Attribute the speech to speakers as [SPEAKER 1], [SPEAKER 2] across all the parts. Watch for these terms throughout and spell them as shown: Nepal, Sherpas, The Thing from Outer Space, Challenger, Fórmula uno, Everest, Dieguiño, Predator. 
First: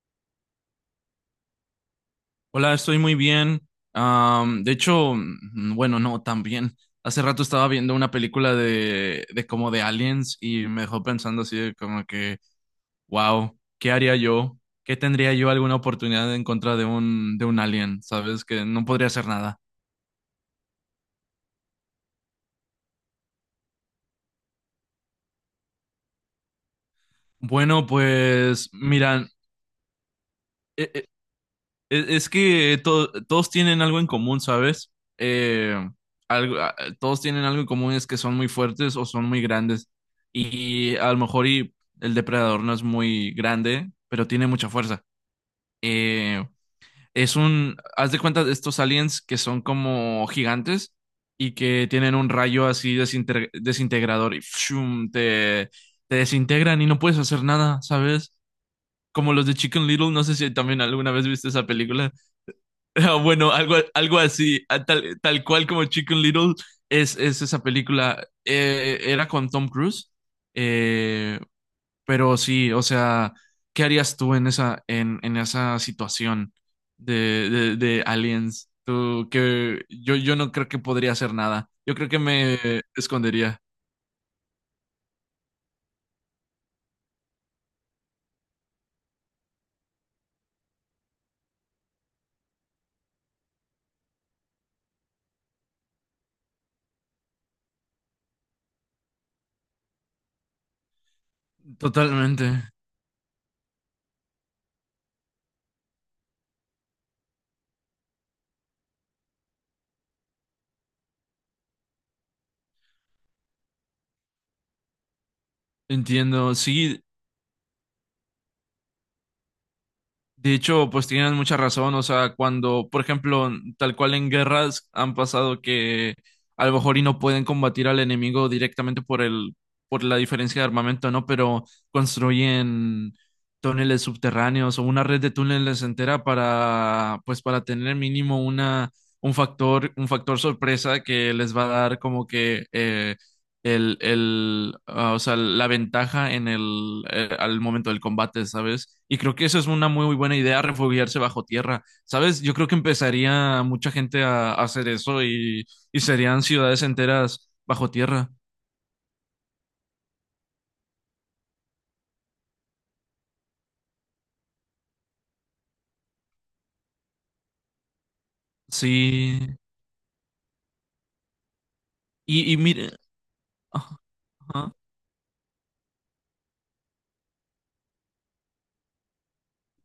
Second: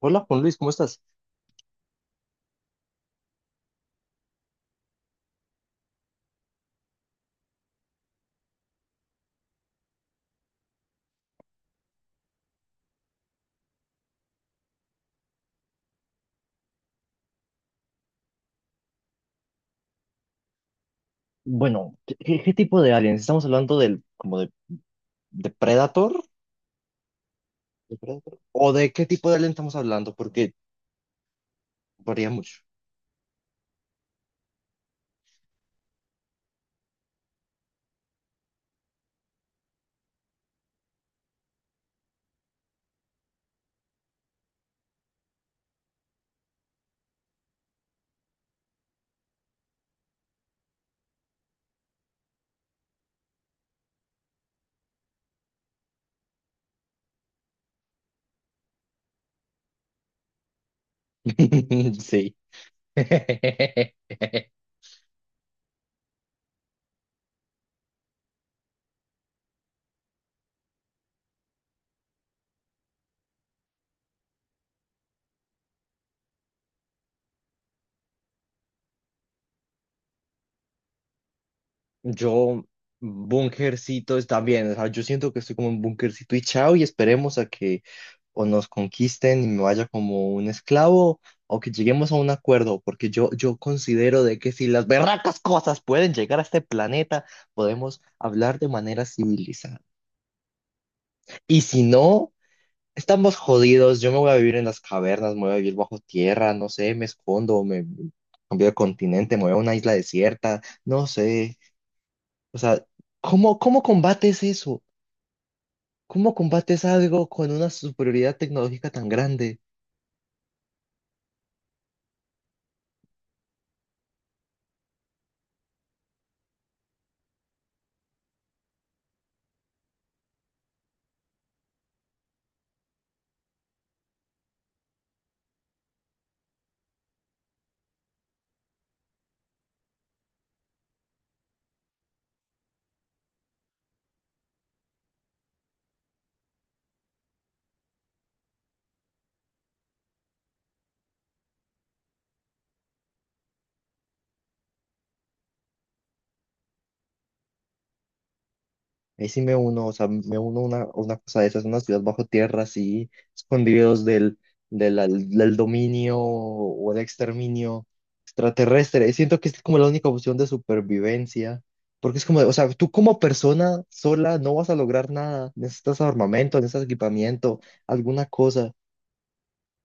[SPEAKER 1] Hola, Juan Luis, ¿cómo estás?
[SPEAKER 2] Hola, estoy muy bien. Am, de hecho, mm, bueno, no, tan bien. Hace rato estaba viendo una película de como de aliens y me dejó pensando así de como que, wow, ¿qué haría yo? ¿Qué tendría yo alguna oportunidad en contra de un alien? ¿Sabes? Que no podría hacer nada.
[SPEAKER 1] Bueno, ¿qué tipo de aliens? ¿Estamos hablando de Predator?
[SPEAKER 2] Bueno,
[SPEAKER 1] ¿De Predator?
[SPEAKER 2] pues
[SPEAKER 1] ¿O de qué
[SPEAKER 2] mira,
[SPEAKER 1] tipo de alien estamos hablando? Porque
[SPEAKER 2] e- Es,
[SPEAKER 1] varía
[SPEAKER 2] es
[SPEAKER 1] mucho.
[SPEAKER 2] que todos tienen algo en común, ¿sabes? Eh, todos tienen algo en común, es que son muy fuertes o son muy grandes. Y a lo mejor y el depredador no es muy grande, pero tiene mucha fuerza. Eh, es un, haz de cuenta de estos aliens que son como gigantes y que tienen un rayo así desintegrador y ¡fshum! Te desintegran y no puedes hacer nada, ¿sabes? Como los de Chicken Little, no sé si también alguna vez viste esa película.
[SPEAKER 1] Sí.
[SPEAKER 2] Ah, bueno, algo así, tal cual como Chicken Little es esa película. Era con Tom Cruise, eh, pero sí, o sea, ¿qué harías tú en en esa situación de aliens? Tú, que yo no creo que podría hacer nada. Yo creo que me
[SPEAKER 1] Yo,
[SPEAKER 2] escondería.
[SPEAKER 1] bunkercito está bien, o sea, yo siento que estoy como un bunkercito y chao y esperemos a que o nos conquisten y me vaya como un esclavo o que lleguemos a un acuerdo, porque yo considero de que si las berracas cosas pueden llegar a este planeta, podemos hablar de manera civilizada. Y si no,
[SPEAKER 2] Totalmente.
[SPEAKER 1] estamos jodidos, yo me voy a vivir en las cavernas, me voy a vivir bajo tierra, no sé, me escondo, me cambio de continente, me voy a una isla desierta, no sé. O sea, ¿cómo combates eso? ¿Cómo
[SPEAKER 2] Entiendo.
[SPEAKER 1] combates
[SPEAKER 2] Sí.
[SPEAKER 1] algo con una superioridad tecnológica tan grande?
[SPEAKER 2] De hecho, pues tienen mucha razón, o sea, cuando, por ejemplo, tal cual en guerras han pasado que a lo mejor y no pueden combatir al enemigo directamente por la diferencia de armamento, ¿no? Pero construyen túneles subterráneos o una red de túneles entera para, pues para tener mínimo una, un factor sorpresa que les va a dar como que o sea, la ventaja en el al momento del combate, ¿sabes? Y creo que eso es una muy, muy buena idea, refugiarse bajo tierra, ¿sabes? Yo creo que empezaría mucha gente a hacer eso y serían ciudades enteras bajo tierra.
[SPEAKER 1] Ahí sí me uno, o sea, me uno a una cosa de esas, una ciudad bajo tierra, así, escondidos del dominio o del exterminio extraterrestre. Y siento que
[SPEAKER 2] Sí.
[SPEAKER 1] es como la única opción de supervivencia, porque es como, o
[SPEAKER 2] Y
[SPEAKER 1] sea, tú
[SPEAKER 2] mire.
[SPEAKER 1] como persona
[SPEAKER 2] ah,
[SPEAKER 1] sola no vas
[SPEAKER 2] ajá,
[SPEAKER 1] a lograr nada, necesitas armamento, necesitas equipamiento, alguna cosa.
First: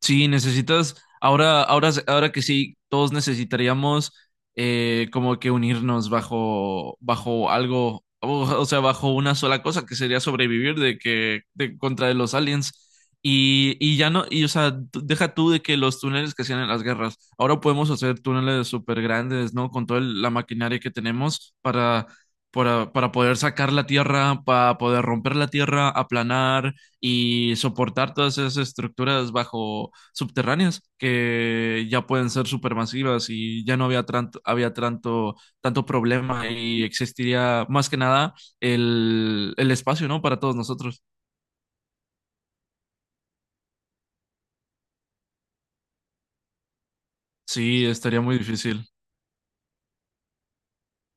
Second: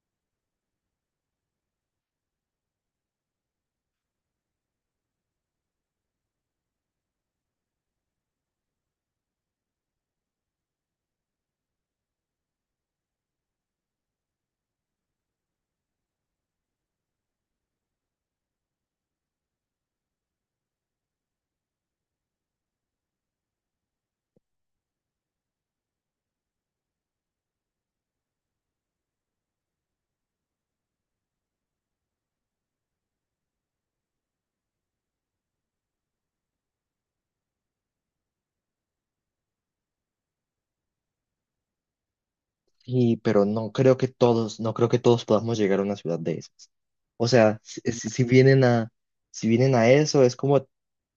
[SPEAKER 2] Sí, necesitas, ahora que sí, todos necesitaríamos como que unirnos bajo algo, o sea, bajo una sola cosa que sería sobrevivir de que, de contra los aliens. Y ya no, y o sea, tú- deja tú de que los túneles que hacían en las guerras, ahora podemos hacer túneles súper grandes, ¿no? Con toda la maquinaria que tenemos para poder sacar la tierra, para poder romper la tierra, aplanar y soportar todas esas estructuras bajo subterráneas que ya pueden ser supermasivas y ya no había tanto, había tanto, tanto problema y existiría más que nada el, el espacio, ¿no? Para todos nosotros.
[SPEAKER 1] Y, pero no creo que todos, no creo que todos podamos llegar a una ciudad de esas. O sea, si,
[SPEAKER 2] Sí,
[SPEAKER 1] si-
[SPEAKER 2] estaría
[SPEAKER 1] si
[SPEAKER 2] muy
[SPEAKER 1] vienen
[SPEAKER 2] difícil.
[SPEAKER 1] a, si vienen a eso, es como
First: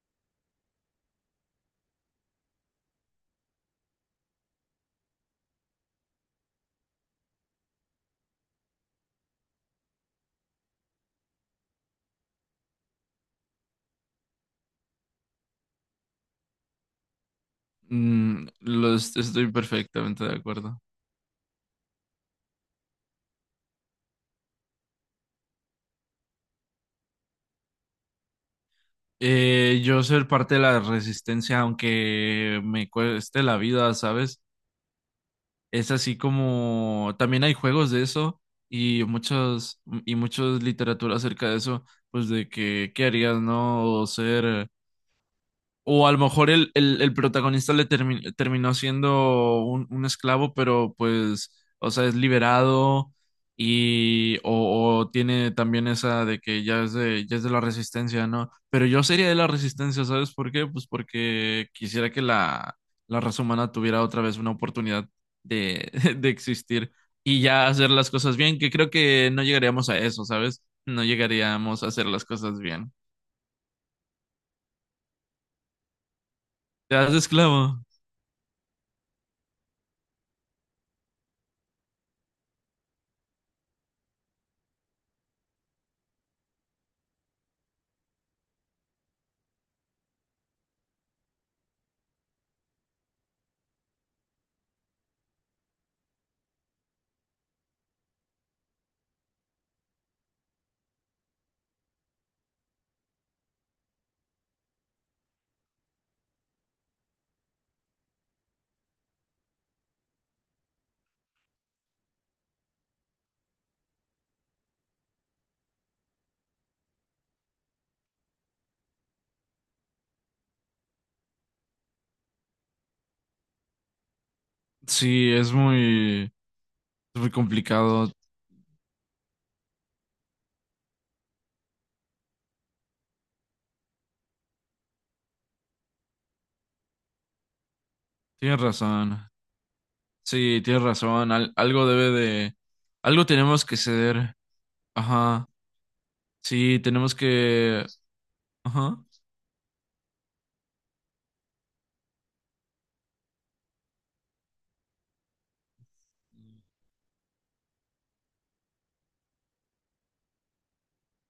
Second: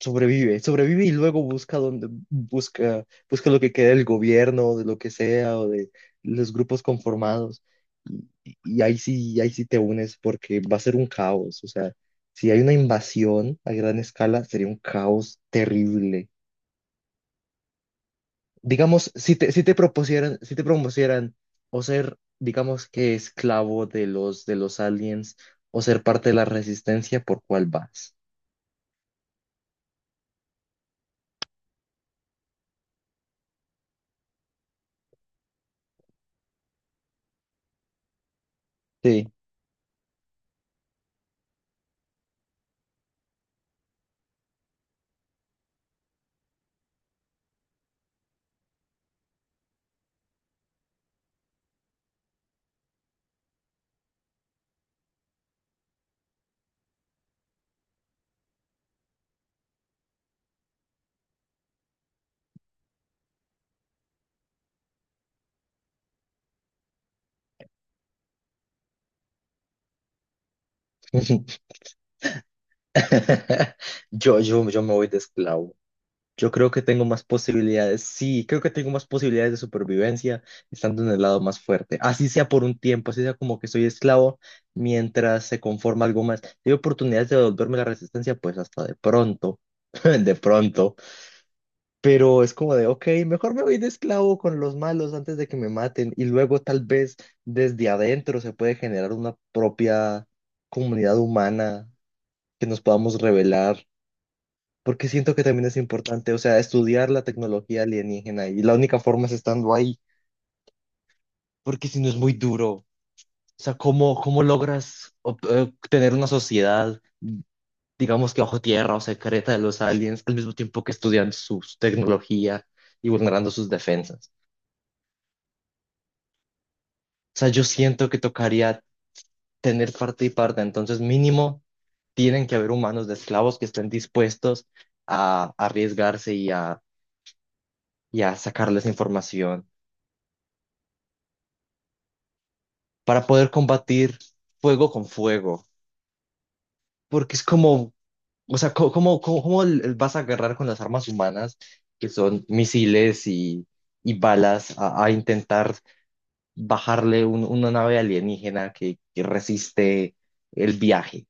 [SPEAKER 1] sobrevive, sobrevive y luego busca donde, busca, busca lo que queda del gobierno, o de lo que sea, o de los grupos conformados. Y ahí sí te unes porque va a ser un caos. O sea, si hay una invasión a gran escala, sería un caos terrible.
[SPEAKER 2] Mm,
[SPEAKER 1] Digamos, si
[SPEAKER 2] estoy
[SPEAKER 1] te, si te
[SPEAKER 2] perfectamente de
[SPEAKER 1] propusieran, si te
[SPEAKER 2] acuerdo.
[SPEAKER 1] propusieran o ser, digamos que esclavo de los aliens o ser parte de la resistencia, ¿por cuál vas?
[SPEAKER 2] Yo ser parte de la resistencia, aunque me cueste la vida, ¿sabes? Es así como también hay juegos de eso y
[SPEAKER 1] Sí.
[SPEAKER 2] muchas literatura acerca de eso, pues de que qué harías, ¿no? O ser o a lo mejor el protagonista terminó siendo un esclavo, pero pues, o sea, es liberado y o tiene también esa de que ya es de la resistencia, ¿no? Pero yo sería de la resistencia, ¿sabes por qué? Pues porque quisiera que la raza humana tuviera otra vez una oportunidad de, de existir y ya hacer las cosas bien, que creo que no llegaríamos a eso, ¿sabes? No llegaríamos a hacer las cosas bien.
[SPEAKER 1] Yo me voy de esclavo. Yo creo que
[SPEAKER 2] Te
[SPEAKER 1] tengo
[SPEAKER 2] das
[SPEAKER 1] más
[SPEAKER 2] esclavo.
[SPEAKER 1] posibilidades. Sí, creo que tengo más posibilidades de supervivencia estando en el lado más fuerte. Así sea por un tiempo, así sea como que soy esclavo mientras se conforma algo más. Si hay oportunidades de devolverme la resistencia, pues hasta de pronto. De pronto. Pero es como de, ok, mejor me voy de esclavo con los malos antes de que me maten y luego tal vez desde adentro se puede generar una propia comunidad humana que nos podamos revelar, porque siento que también es importante, o sea, estudiar la tecnología alienígena y la única forma es estando ahí, porque si no es muy duro, o sea, ¿cómo logras tener una sociedad, digamos que bajo tierra o secreta de los aliens al mismo tiempo que estudian su tecnología y vulnerando sus defensas?
[SPEAKER 2] Sí, es muy
[SPEAKER 1] Sea, yo siento
[SPEAKER 2] complicado.
[SPEAKER 1] que tocaría tener parte y parte, entonces mínimo tienen que haber humanos de esclavos que estén dispuestos a arriesgarse y a
[SPEAKER 2] Tienes
[SPEAKER 1] sacarles
[SPEAKER 2] razón.
[SPEAKER 1] información
[SPEAKER 2] Sí, tienes razón. Algo debe de,
[SPEAKER 1] para
[SPEAKER 2] algo
[SPEAKER 1] poder
[SPEAKER 2] tenemos que
[SPEAKER 1] combatir
[SPEAKER 2] ceder.
[SPEAKER 1] fuego con
[SPEAKER 2] Ajá.
[SPEAKER 1] fuego,
[SPEAKER 2] Sí, tenemos
[SPEAKER 1] porque es
[SPEAKER 2] que,
[SPEAKER 1] como, o sea, co-
[SPEAKER 2] ajá.
[SPEAKER 1] ¿cómo, cómo, cómo l- vas a agarrar con las armas humanas, que son misiles y balas, a intentar bajarle una nave alienígena que resiste el viaje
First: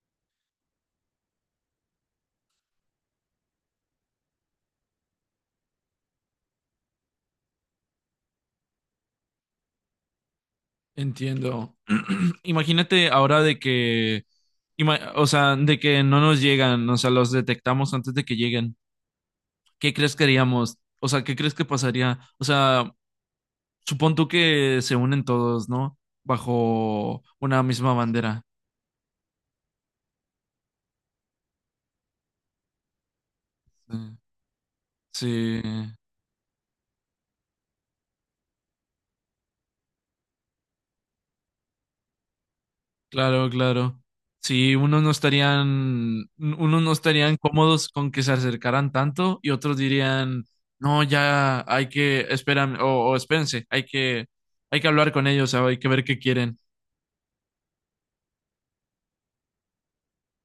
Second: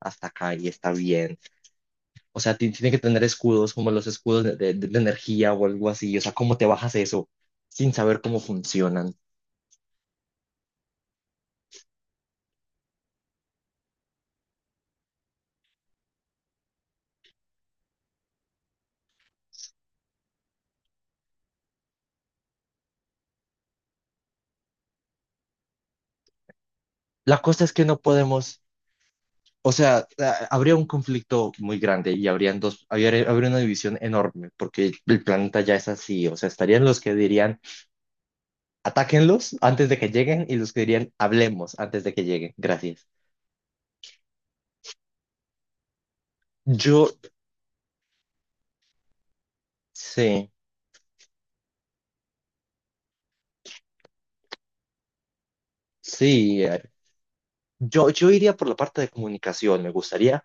[SPEAKER 1] hasta acá y está bien? O sea, tiene que tener escudos como los escudos de la energía o algo así. O sea, ¿cómo te bajas eso sin saber cómo funcionan?
[SPEAKER 2] Entiendo. Imagínate ahora de que, o sea, de que no nos llegan, o sea, los detectamos antes de que lleguen. ¿Qué crees que haríamos? O sea, ¿qué crees que pasaría? O sea, supón tú que se unen todos, ¿no? Bajo
[SPEAKER 1] La
[SPEAKER 2] una
[SPEAKER 1] cosa es que
[SPEAKER 2] misma
[SPEAKER 1] no
[SPEAKER 2] bandera.
[SPEAKER 1] podemos, o sea, habría un conflicto muy grande y habrían habría una división
[SPEAKER 2] Sí.
[SPEAKER 1] enorme porque el planeta
[SPEAKER 2] Sí.
[SPEAKER 1] ya es así. O sea, estarían los que dirían, atáquenlos antes de que lleguen y los que dirían, hablemos antes de que lleguen. Gracias.
[SPEAKER 2] Claro, claro. Sí, unos no
[SPEAKER 1] Yo,
[SPEAKER 2] estarían cómodos con que se acercaran tanto y otros dirían,
[SPEAKER 1] sí,
[SPEAKER 2] no, ya hay que, esperan, o espérense, hay que hablar con ellos, o hay que ver qué quieren.
[SPEAKER 1] sí. Yo iría por la parte de comunicación. Me gustaría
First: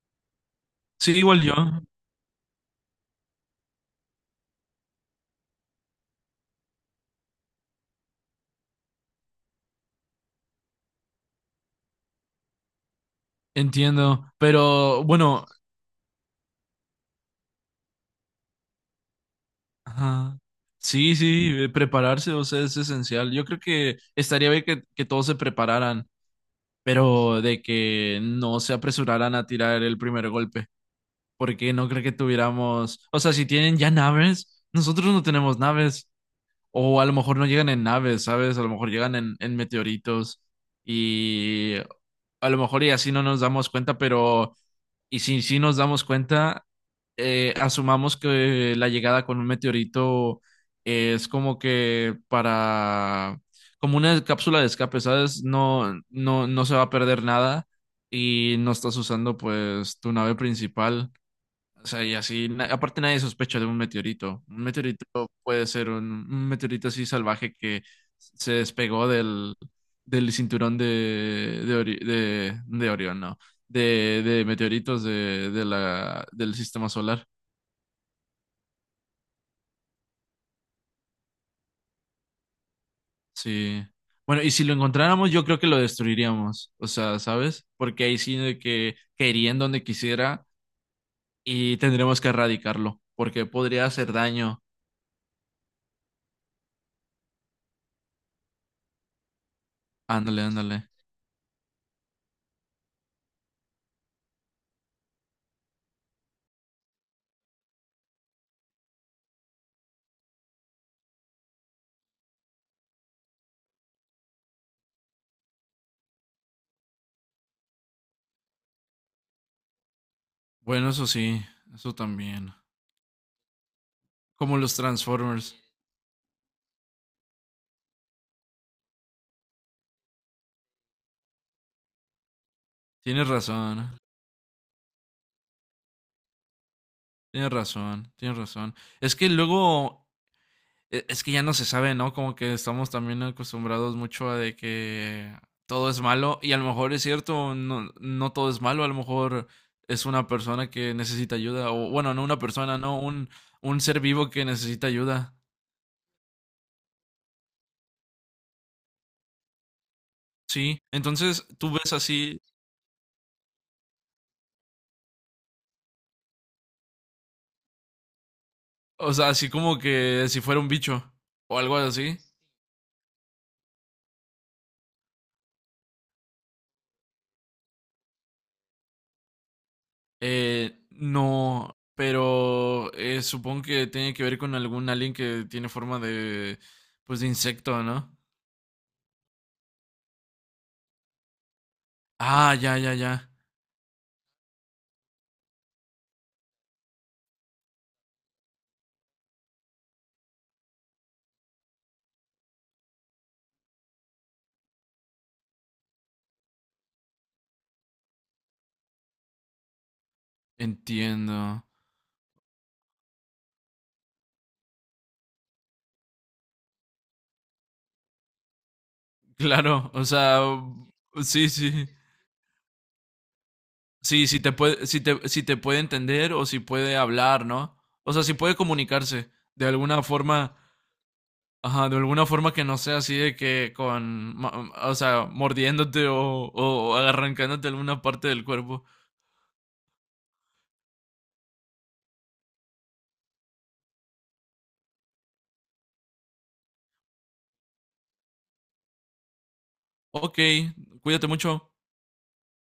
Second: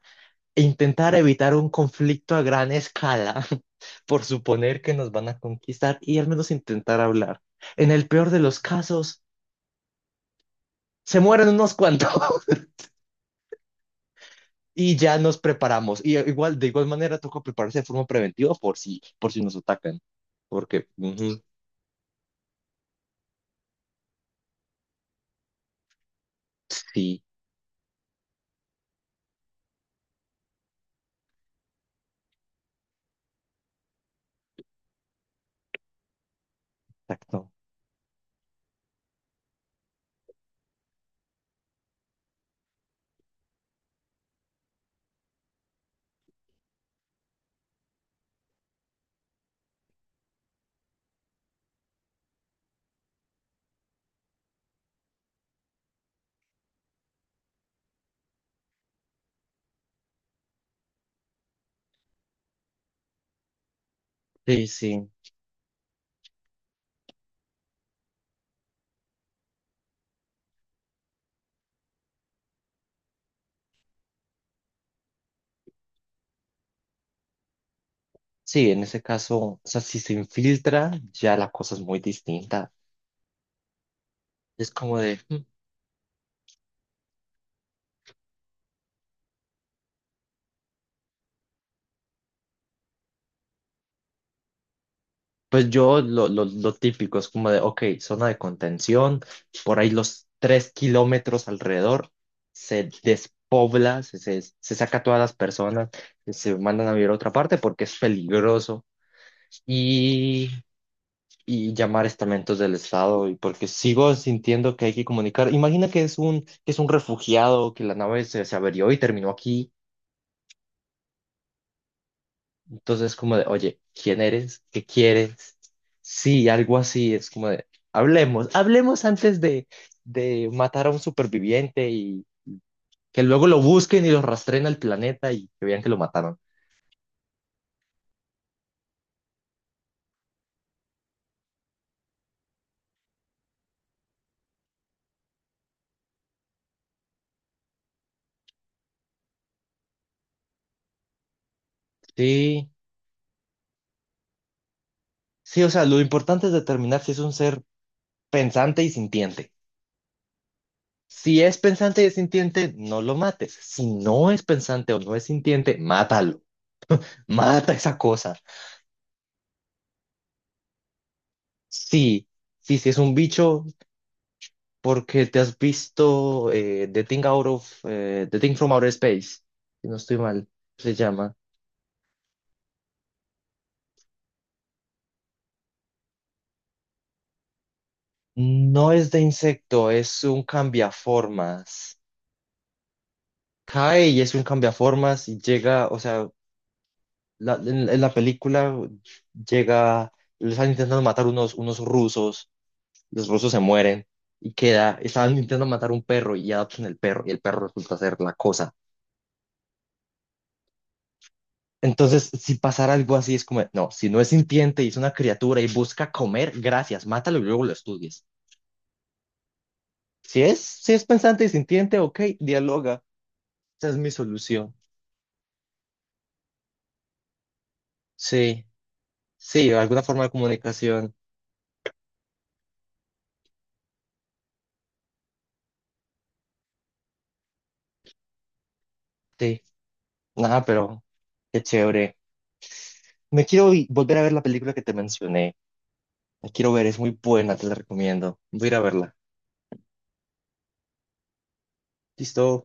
[SPEAKER 1] e intentar
[SPEAKER 2] Sí, igual
[SPEAKER 1] evitar
[SPEAKER 2] yo,
[SPEAKER 1] un conflicto a gran escala por suponer que nos van a conquistar y al menos intentar hablar. En el peor de los casos, se mueren unos cuantos
[SPEAKER 2] entiendo,
[SPEAKER 1] y
[SPEAKER 2] pero
[SPEAKER 1] ya nos
[SPEAKER 2] bueno,
[SPEAKER 1] preparamos. Y igual, de igual manera, toca prepararse de forma preventiva por si nos atacan.
[SPEAKER 2] ajá.
[SPEAKER 1] Porque,
[SPEAKER 2] Sí,
[SPEAKER 1] ujú,
[SPEAKER 2] sí, prepararse, o sea, es esencial. Yo creo que estaría bien que todos se prepararan,
[SPEAKER 1] sí,
[SPEAKER 2] pero de que no se apresuraran a tirar el primer golpe. Porque no creo que tuviéramos, o sea, si tienen ya naves, nosotros no tenemos naves, o a lo mejor no
[SPEAKER 1] exacto.
[SPEAKER 2] llegan en naves, ¿sabes? A lo mejor llegan en meteoritos y a lo mejor y así no nos damos cuenta, pero y si sí nos damos cuenta, asumamos que la llegada con un meteorito es como que para, como una cápsula de escape, ¿sabes? No, no, no se va a perder nada. Y no estás usando pues tu nave principal. O sea, y así, aparte nadie sospecha de un meteorito. Un
[SPEAKER 1] Sí,
[SPEAKER 2] meteorito
[SPEAKER 1] sí.
[SPEAKER 2] puede ser un meteorito así salvaje que se despegó del, del cinturón de, Ori- de Orión, no, de meteoritos del sistema solar.
[SPEAKER 1] Sí, en ese caso, o sea, si se infiltra, ya la cosa es muy distinta.
[SPEAKER 2] Sí. Bueno, y si
[SPEAKER 1] Es
[SPEAKER 2] lo
[SPEAKER 1] como de,
[SPEAKER 2] encontráramos,
[SPEAKER 1] "Mm,
[SPEAKER 2] yo creo que lo destruiríamos. O sea, ¿sabes? Porque ahí sí de que caería en donde quisiera y tendremos que erradicarlo, porque podría hacer daño.
[SPEAKER 1] pues yo lo típico es como de, ok, zona de contención, por ahí los
[SPEAKER 2] Ándale,
[SPEAKER 1] tres
[SPEAKER 2] ándale.
[SPEAKER 1] kilómetros alrededor se despobla, se saca a todas las personas, se mandan a vivir a otra parte porque es peligroso y, y llamar estamentos del Estado y porque sigo sintiendo que hay que comunicar. Imagina que es un refugiado, que la nave se averió y terminó aquí.
[SPEAKER 2] Bueno, eso sí, eso también.
[SPEAKER 1] Entonces, es como de, oye, ¿quién
[SPEAKER 2] Como
[SPEAKER 1] eres?
[SPEAKER 2] los
[SPEAKER 1] ¿Qué quieres?
[SPEAKER 2] Transformers.
[SPEAKER 1] Sí, algo así, es como de, hablemos, hablemos antes de matar a un superviviente y que
[SPEAKER 2] Tienes
[SPEAKER 1] luego lo
[SPEAKER 2] razón, ¿eh?
[SPEAKER 1] busquen y lo rastreen al planeta y que vean que lo mataron.
[SPEAKER 2] Tienes razón, tienes razón. Es que luego, es que ya no se sabe, ¿no? Como que estamos también acostumbrados mucho a de que todo es malo y a lo mejor es cierto, no, no todo es malo, a lo mejor es una persona que necesita ayuda o bueno, no una
[SPEAKER 1] Sí,
[SPEAKER 2] persona, no, un ser vivo que necesita ayuda.
[SPEAKER 1] sí, o sea, lo importante es determinar si es un ser pensante y sintiente.
[SPEAKER 2] Sí,
[SPEAKER 1] Si
[SPEAKER 2] entonces
[SPEAKER 1] es
[SPEAKER 2] tú ves
[SPEAKER 1] pensante y es
[SPEAKER 2] así,
[SPEAKER 1] sintiente, no lo mates. Si no es pensante o no es sintiente, mátalo. Mata esa cosa.
[SPEAKER 2] o sea, así como que si fuera un bicho o algo así.
[SPEAKER 1] Sí, sí, si es un bicho, porque te has visto The Thing Out of The Thing from Outer Space, si no estoy mal, se llama.
[SPEAKER 2] No, pero supongo que tiene que ver con algún alien que tiene forma de, pues, de insecto, ¿no?
[SPEAKER 1] No es de insecto, es un cambiaformas.
[SPEAKER 2] Ah, ya, ya, ya.
[SPEAKER 1] Cae y es un cambiaformas y llega, o sea, en la película llega, les están intentando matar unos, unos rusos, los rusos se mueren y queda, estaban intentando matar un perro y adoptan el perro y el perro resulta ser la cosa.
[SPEAKER 2] Entiendo.
[SPEAKER 1] Entonces, si pasara algo así, es como, no, si no es sintiente y es una criatura y busca comer, gracias, mátalo y luego lo estudies.
[SPEAKER 2] Claro, o sea,
[SPEAKER 1] Si es, si es pensante y
[SPEAKER 2] sí, sí.
[SPEAKER 1] sintiente, ok, dialoga. Esa es mi
[SPEAKER 2] Sí, si te
[SPEAKER 1] solución.
[SPEAKER 2] puede, si te puede entender o si puede hablar, ¿no? O sea, si puede
[SPEAKER 1] Sí,
[SPEAKER 2] comunicarse de
[SPEAKER 1] sí, alguna
[SPEAKER 2] alguna
[SPEAKER 1] forma de
[SPEAKER 2] forma,
[SPEAKER 1] comunicación.
[SPEAKER 2] ajá, de alguna forma que no sea así de que o sea, mordiéndote o arrancándote alguna parte del cuerpo.
[SPEAKER 1] Sí, nada, pero qué chévere. Me quiero volver a ver la película que te mencioné. La quiero ver, es muy buena, te la recomiendo. Voy a ir a verla.
[SPEAKER 2] Ok, cuídate mucho.
[SPEAKER 1] Listo.